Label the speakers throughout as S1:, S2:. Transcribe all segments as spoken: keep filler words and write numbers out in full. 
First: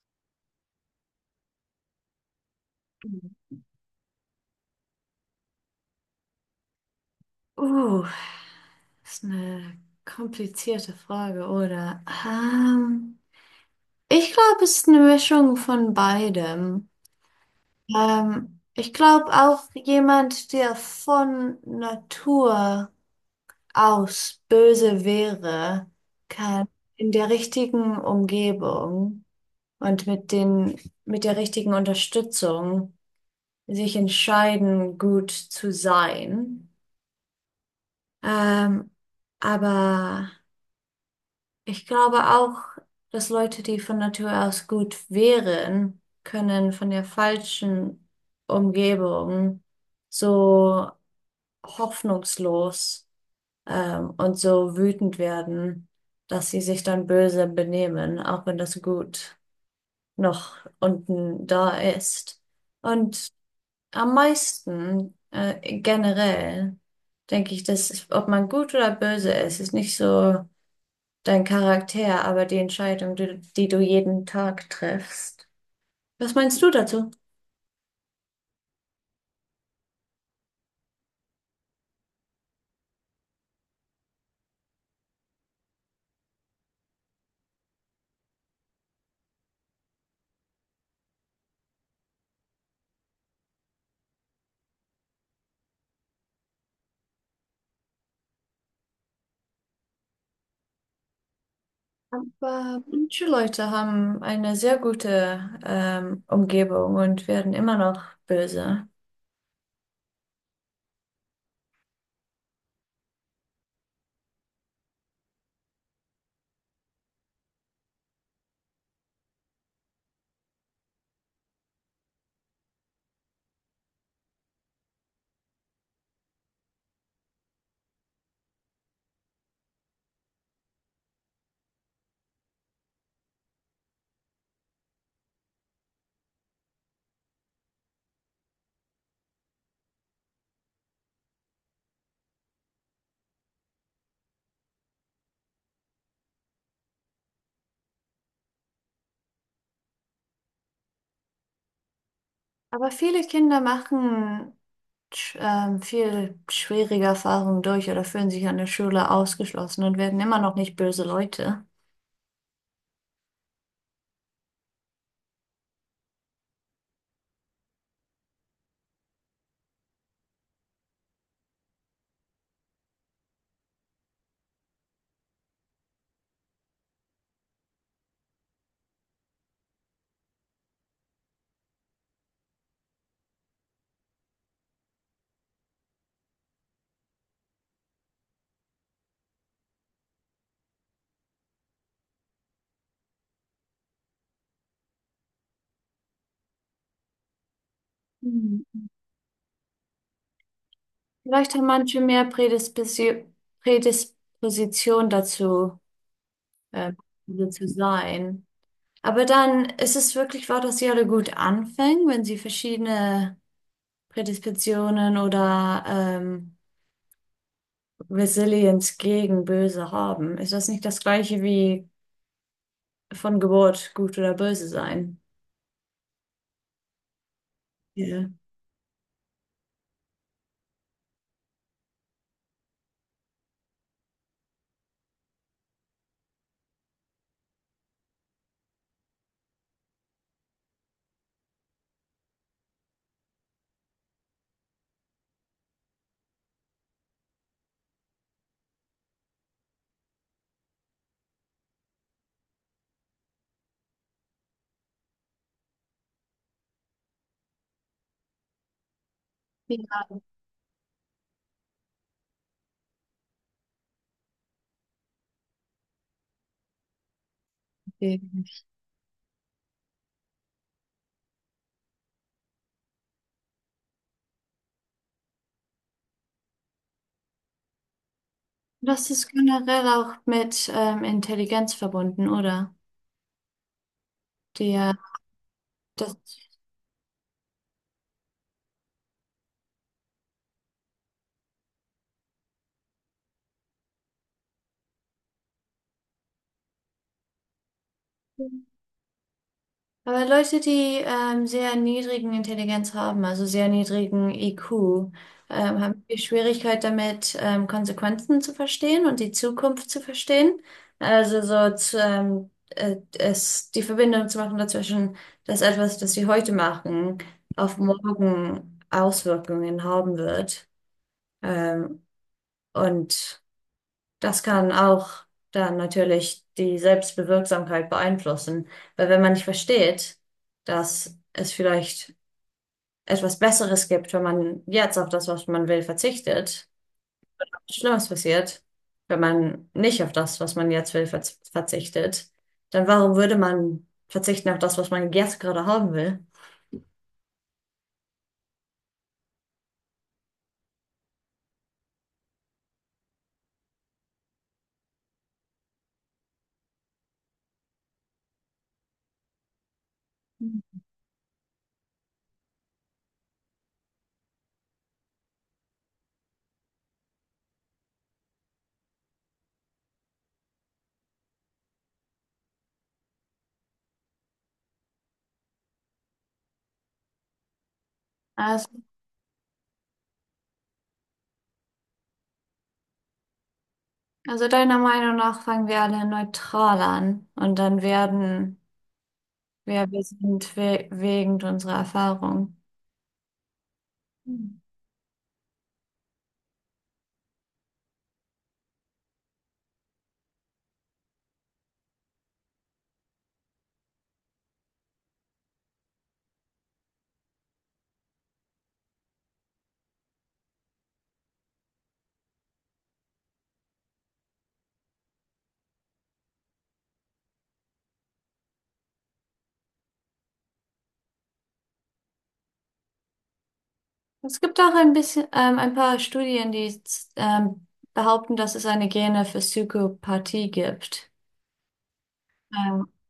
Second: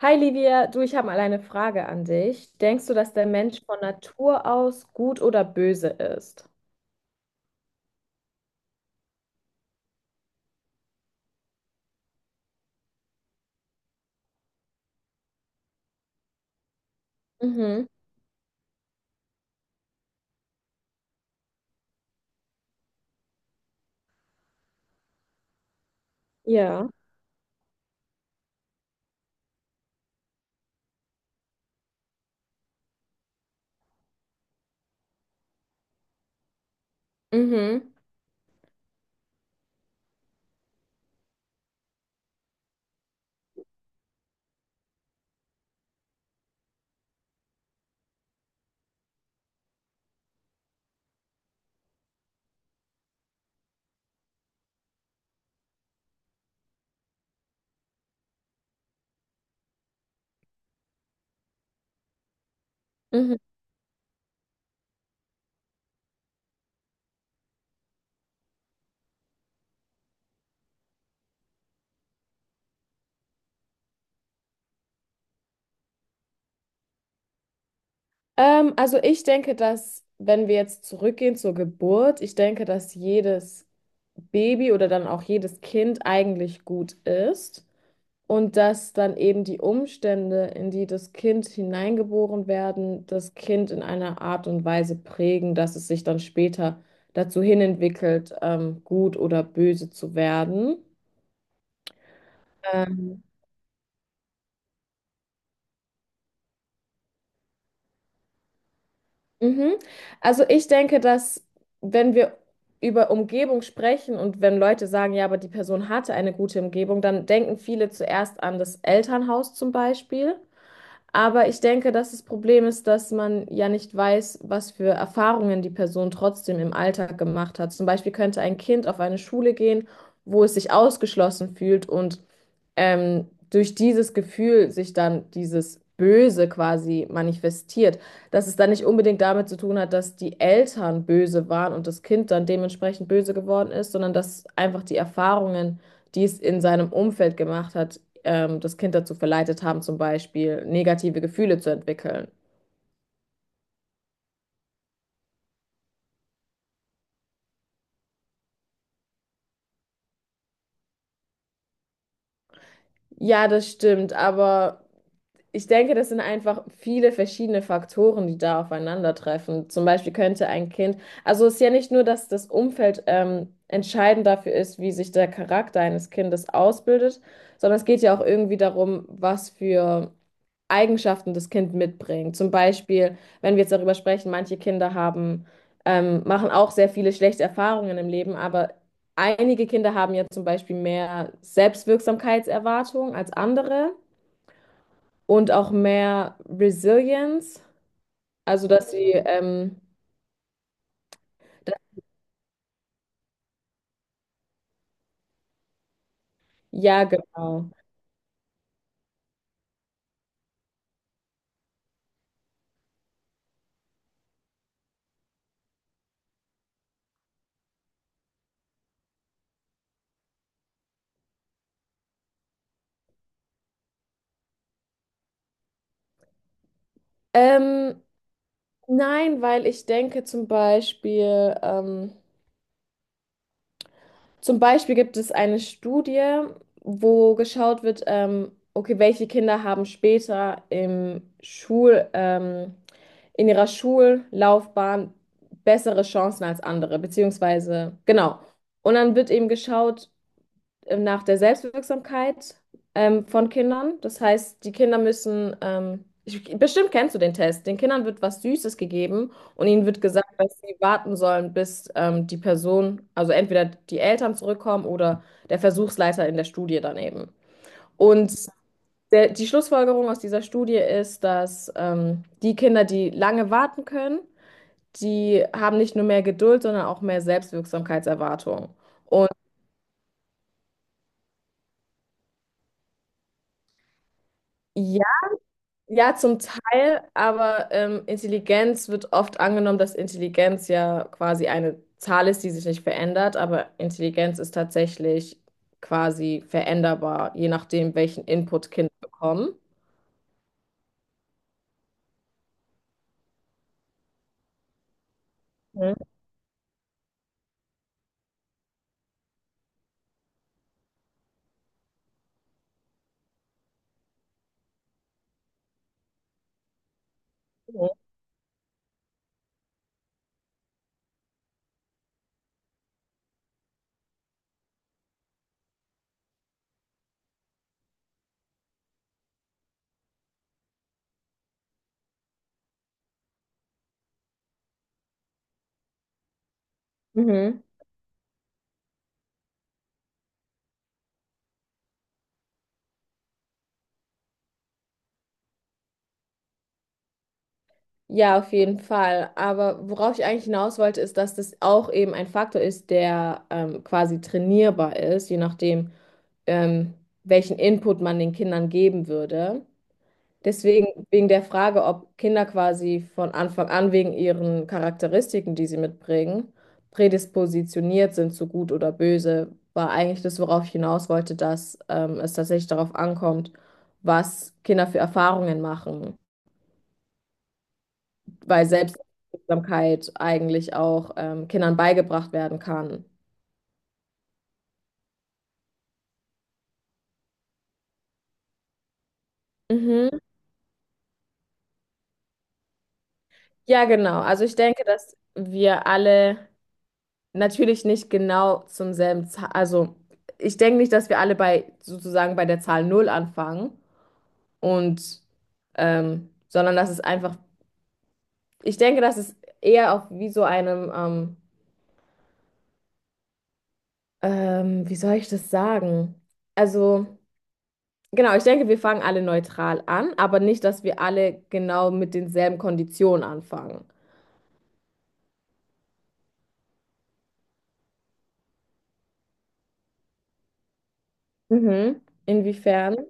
S1: Hi Livia, du, ich habe mal eine Frage an dich. Denkst du, dass der Mensch von Natur aus gut oder böse ist?
S2: Uh, Das ist eine komplizierte Frage, oder? Ähm, ich glaube, es ist eine Mischung von beidem.
S1: Mhm.
S2: Ähm, ich glaube auch, jemand, der von Natur aus böse wäre, kann
S1: Ja.
S2: in der richtigen Umgebung und mit den, mit der richtigen Unterstützung sich entscheiden, gut zu sein.
S1: Mhm.
S2: Ähm, aber ich glaube auch, dass Leute, die von Natur aus gut wären, können von der falschen Umgebung so hoffnungslos ähm, und so wütend werden, dass sie sich dann böse benehmen, auch wenn das Gut noch unten da ist. Und
S1: Mhm.
S2: am meisten äh, generell denke ich, dass ob man gut oder böse ist, ist nicht so dein Charakter, aber die Entscheidung, die, die du jeden Tag triffst. Was meinst du dazu?
S1: Ähm, also ich denke, dass, wenn wir jetzt zurückgehen zur Geburt, ich denke, dass jedes Baby oder dann auch jedes Kind eigentlich gut ist. Und dass dann eben die Umstände, in die das Kind hineingeboren werden, das Kind in einer Art und Weise prägen, dass es sich dann später dazu hinentwickelt, ähm, gut oder böse zu werden.
S2: Aber
S1: Ähm,
S2: manche Leute haben eine sehr gute ähm, Umgebung und werden immer noch böse.
S1: Mhm. Also ich denke, dass, wenn wir über Umgebung sprechen und wenn Leute sagen, ja, aber die Person hatte eine gute Umgebung, dann denken viele zuerst an das Elternhaus zum Beispiel. Aber ich denke, dass das Problem ist, dass man ja nicht weiß, was für Erfahrungen die Person trotzdem im Alltag gemacht hat. Zum Beispiel könnte ein Kind auf eine Schule gehen, wo es sich ausgeschlossen fühlt und ähm, durch dieses Gefühl sich dann dieses Böse quasi manifestiert. Dass es dann nicht unbedingt damit zu tun hat, dass die Eltern böse waren und das Kind dann dementsprechend böse geworden ist, sondern dass einfach die Erfahrungen, die es in seinem Umfeld gemacht hat, ähm, das Kind dazu verleitet haben, zum Beispiel negative Gefühle zu entwickeln.
S2: Aber viele Kinder machen sch- ähm, viel schwierige Erfahrungen durch oder fühlen sich an der Schule ausgeschlossen und werden immer noch nicht böse Leute.
S1: Ja, das stimmt, aber ich denke, das sind einfach viele verschiedene Faktoren, die da aufeinandertreffen. Zum Beispiel könnte ein Kind, also es ist ja nicht nur, dass das Umfeld ähm, entscheidend dafür ist, wie sich der Charakter eines Kindes ausbildet, sondern es geht ja auch irgendwie darum, was für Eigenschaften das Kind mitbringt. Zum Beispiel, wenn wir jetzt darüber sprechen, manche Kinder haben, ähm, machen auch sehr viele schlechte Erfahrungen im Leben, aber einige Kinder haben ja zum Beispiel mehr Selbstwirksamkeitserwartung als andere und auch mehr Resilience, also
S2: Hm.
S1: dass sie, ähm,
S2: Vielleicht haben
S1: dass,
S2: manche mehr Prädispisi- Prädisposition dazu, äh,
S1: ja,
S2: böse zu
S1: genau.
S2: sein. Aber dann ist es wirklich wahr, dass sie alle gut anfangen, wenn sie verschiedene Prädispositionen oder ähm, Resilienz gegen Böse haben. Ist das nicht das gleiche wie von Geburt gut oder böse sein?
S1: Ähm,
S2: Ja.
S1: nein, weil ich denke zum Beispiel, ähm, zum Beispiel gibt es eine Studie, wo geschaut wird, ähm, okay, welche Kinder haben später im Schul, ähm, in ihrer Schullaufbahn bessere Chancen als andere, beziehungsweise, genau. Und dann wird eben geschaut, ähm, nach der Selbstwirksamkeit ähm, von Kindern. Das heißt, die Kinder müssen, ähm, ich, bestimmt kennst du den Test, den Kindern wird was Süßes gegeben und ihnen wird
S2: Ja.
S1: gesagt, dass sie warten sollen, bis ähm, die Person, also entweder die Eltern zurückkommen oder der Versuchsleiter in der Studie daneben.
S2: Okay.
S1: Und der, die Schlussfolgerung aus dieser Studie ist, dass ähm, die Kinder, die lange warten können, die haben nicht nur mehr Geduld, sondern auch mehr Selbstwirksamkeitserwartung.
S2: Das ist
S1: Und
S2: generell auch mit ähm, Intelligenz verbunden, oder? Die, ja,
S1: ja,
S2: das.
S1: zum Teil, aber ähm, Intelligenz wird oft angenommen, dass Intelligenz ja quasi eine Zahl ist, die sich nicht verändert, aber Intelligenz ist tatsächlich quasi veränderbar, je nachdem, welchen Input Kinder bekommen.
S2: Aber Leute, die ähm, sehr niedrigen Intelligenz haben, also sehr niedrigen I Q, ähm,
S1: Mhm.
S2: haben viel Schwierigkeit damit, ähm, Konsequenzen zu verstehen und die Zukunft zu verstehen. Also so zu, ähm, äh, es, die Verbindung zu machen dazwischen, dass etwas, das sie heute machen, auf morgen Auswirkungen haben wird. Ähm, und das kann auch dann natürlich die Selbstbewirksamkeit beeinflussen, weil wenn man nicht versteht, dass es vielleicht etwas Besseres gibt, wenn man jetzt auf das, was man will, verzichtet,
S1: Mhm.
S2: Schlimmes passiert, wenn man nicht auf das, was man jetzt will, verz verzichtet, dann warum würde man verzichten auf das, was man jetzt gerade haben will?
S1: Ja, auf jeden Fall. Aber worauf ich eigentlich hinaus wollte, ist, dass das auch eben ein Faktor ist, der ähm, quasi trainierbar ist, je nachdem, ähm, welchen Input man den Kindern geben würde. Deswegen, wegen der Frage, ob Kinder quasi von Anfang an wegen ihren Charakteristiken, die sie mitbringen, prädispositioniert sind zu gut oder böse, war eigentlich das, worauf ich hinaus wollte, dass ähm, es tatsächlich darauf ankommt, was Kinder für Erfahrungen machen, weil
S2: Also,
S1: Selbstwirksamkeit eigentlich auch ähm, Kindern beigebracht werden kann.
S2: also deiner Meinung nach fangen wir alle neutral an und dann werden wir, wir
S1: Mhm.
S2: sind we wegen unserer Erfahrung.
S1: Ja, genau. Also ich denke, dass wir alle natürlich nicht genau zum selben Zahl. Also, ich denke nicht, dass wir alle bei sozusagen bei der Zahl null anfangen und ähm, sondern dass es einfach, ich denke, dass es eher auf wie so einem, ähm, ähm, wie soll ich das sagen? Also, genau, ich denke, wir fangen alle neutral an, aber nicht, dass wir alle genau mit denselben Konditionen anfangen.
S2: Es gibt auch ein bisschen, ähm, ein paar Studien, die ähm, behaupten, dass es eine Gene für Psychopathie gibt.
S1: Mhm.
S2: Ähm,
S1: Inwiefern?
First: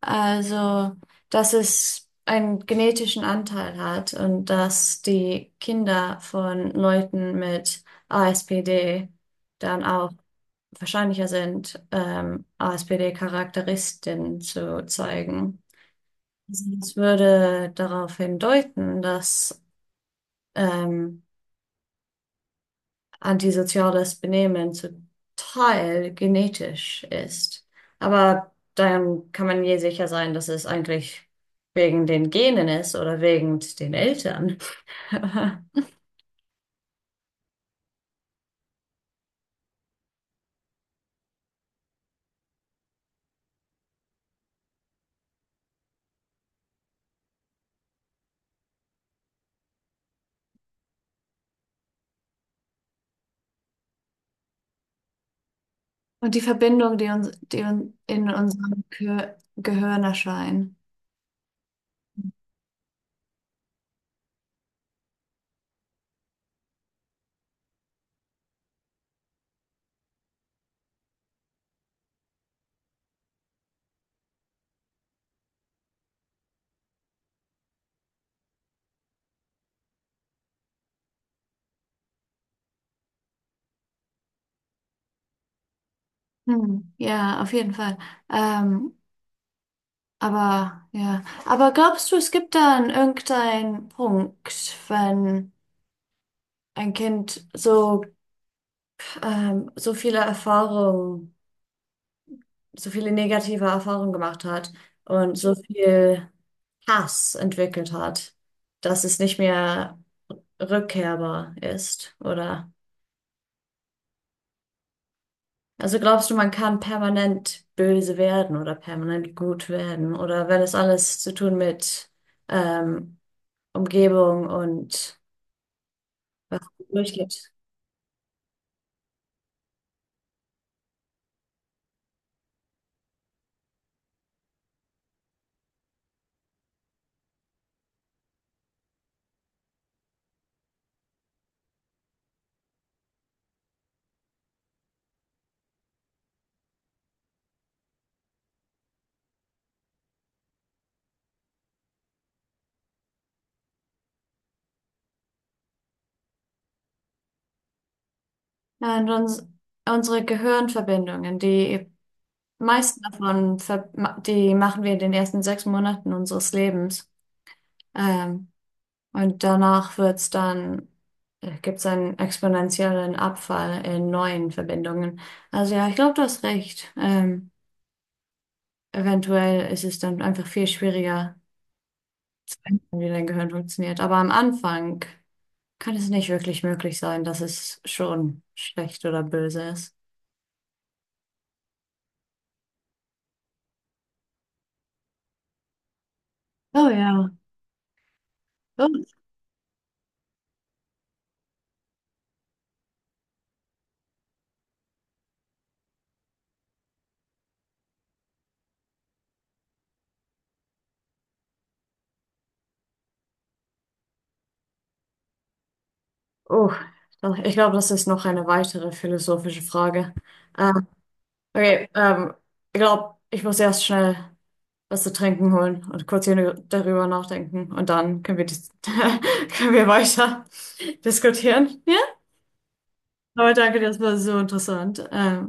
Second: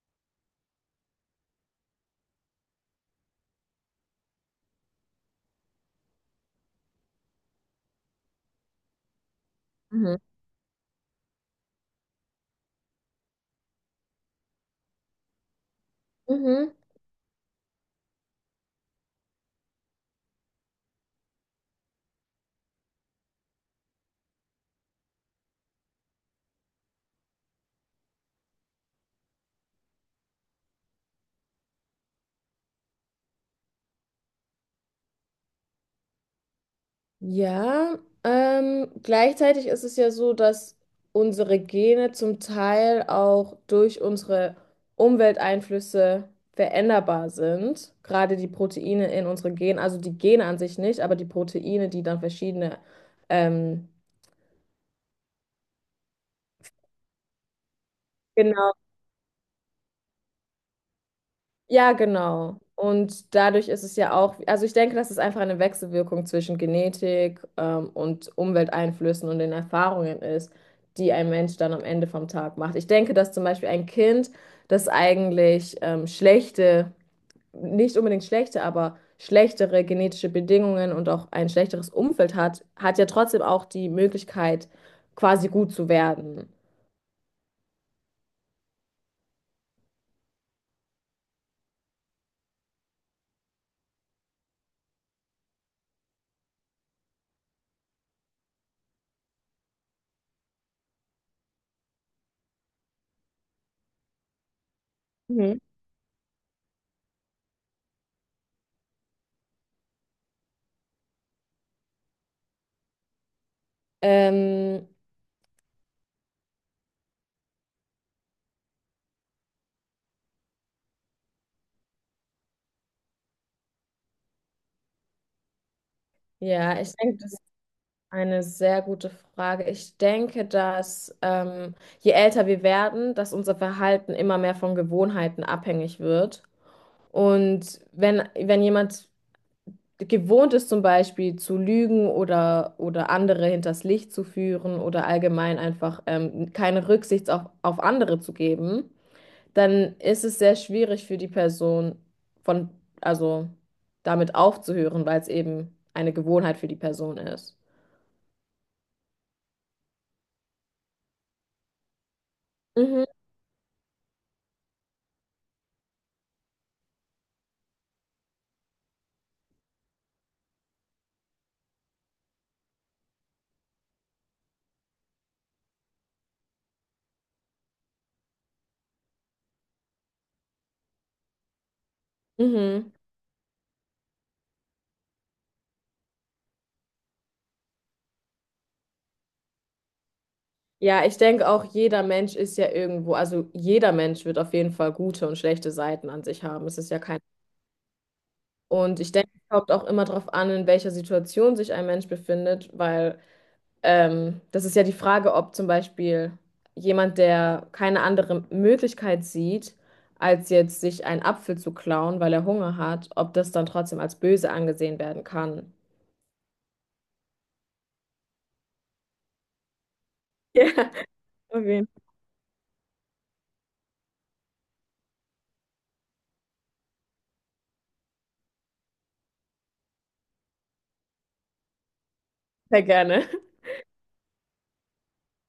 S2: also, Dass es einen genetischen Anteil hat und dass die Kinder von Leuten mit A S P D dann auch
S1: Mhm.
S2: wahrscheinlicher sind, ähm, A S P D-Charakteristiken zu zeigen. Also,
S1: Mhm.
S2: das würde darauf hindeuten, dass ähm, antisoziales Benehmen zum Teil genetisch ist. Aber dann kann man je sicher sein, dass es eigentlich wegen den Genen ist oder wegen den Eltern.
S1: Ja, ähm, gleichzeitig ist es ja so, dass unsere Gene zum Teil auch durch unsere Umwelteinflüsse veränderbar sind. Gerade die Proteine in unseren Genen, also die Gene an sich nicht, aber die Proteine, die dann verschiedene ähm,
S2: Und die Verbindung, die uns, die uns in
S1: genau.
S2: unserem Gehir- Gehirn erscheint.
S1: Ja, genau. Und dadurch ist es ja auch, also ich denke, das ist einfach eine Wechselwirkung zwischen Genetik, ähm, und Umwelteinflüssen und den Erfahrungen ist, die ein Mensch dann am Ende vom Tag macht. Ich denke, dass zum Beispiel ein Kind, das eigentlich ähm, schlechte, nicht unbedingt schlechte, aber schlechtere genetische Bedingungen und auch ein schlechteres Umfeld hat, hat ja trotzdem auch die Möglichkeit, quasi gut zu werden.
S2: Hm, ja, auf jeden Fall. Ähm, aber ja, aber glaubst du, es gibt dann irgendeinen Punkt, wenn ein Kind so ähm, so viele Erfahrungen, so viele negative Erfahrungen gemacht hat und so
S1: Mhm.
S2: viel Hass entwickelt hat, dass es nicht mehr rückkehrbar ist, oder?
S1: Ähm,
S2: Also glaubst du, man kann permanent böse werden oder permanent gut werden oder wenn es alles zu tun mit ähm, Umgebung und was
S1: ja, ich denke, das.
S2: durchgeht.
S1: Eine sehr gute Frage. Ich denke, dass ähm, je älter wir werden, dass unser Verhalten immer mehr von Gewohnheiten abhängig wird. Und wenn, wenn jemand gewohnt ist, zum Beispiel zu lügen oder, oder andere hinters Licht zu führen oder allgemein einfach ähm, keine Rücksicht auf, auf andere zu geben, dann ist es sehr schwierig für die Person von, also damit aufzuhören, weil es eben eine Gewohnheit für die Person ist.
S2: Ja, und uns, unsere Gehirnverbindungen, die meisten
S1: Mhm.
S2: davon, ver ma- die machen wir in den ersten sechs Monaten unseres Lebens. Ähm, und danach wird's dann, gibt es einen exponentiellen Abfall in neuen Verbindungen. Also ja, ich glaube, du hast recht. Ähm, eventuell ist es dann einfach viel schwieriger,
S1: Mhm.
S2: wie dein Gehirn funktioniert. Aber am Anfang kann es nicht wirklich möglich sein, dass es schon schlecht oder böse ist.
S1: Ja, ich denke auch, jeder Mensch ist ja irgendwo, also jeder Mensch wird auf jeden Fall gute und schlechte Seiten an sich haben. Es
S2: Oh
S1: ist ja kein.
S2: ja. Oh.
S1: Und ich denke, es kommt auch immer darauf an, in welcher Situation sich ein Mensch befindet, weil ähm, das ist ja die Frage, ob zum Beispiel jemand, der keine andere Möglichkeit sieht, als jetzt sich einen Apfel zu klauen, weil er Hunger hat, ob das dann trotzdem als böse angesehen werden kann.
S2: Oh, ich glaube, das ist noch eine weitere philosophische Frage. Äh,
S1: Ja, auf jeden
S2: okay,
S1: Fall.
S2: ähm, ich glaube, ich muss erst schnell was zu trinken holen und kurz hier darüber nachdenken und dann können wir, dis- können wir weiter diskutieren. Ja?
S1: Sehr gerne.
S2: Aber danke, das war so interessant. Ähm,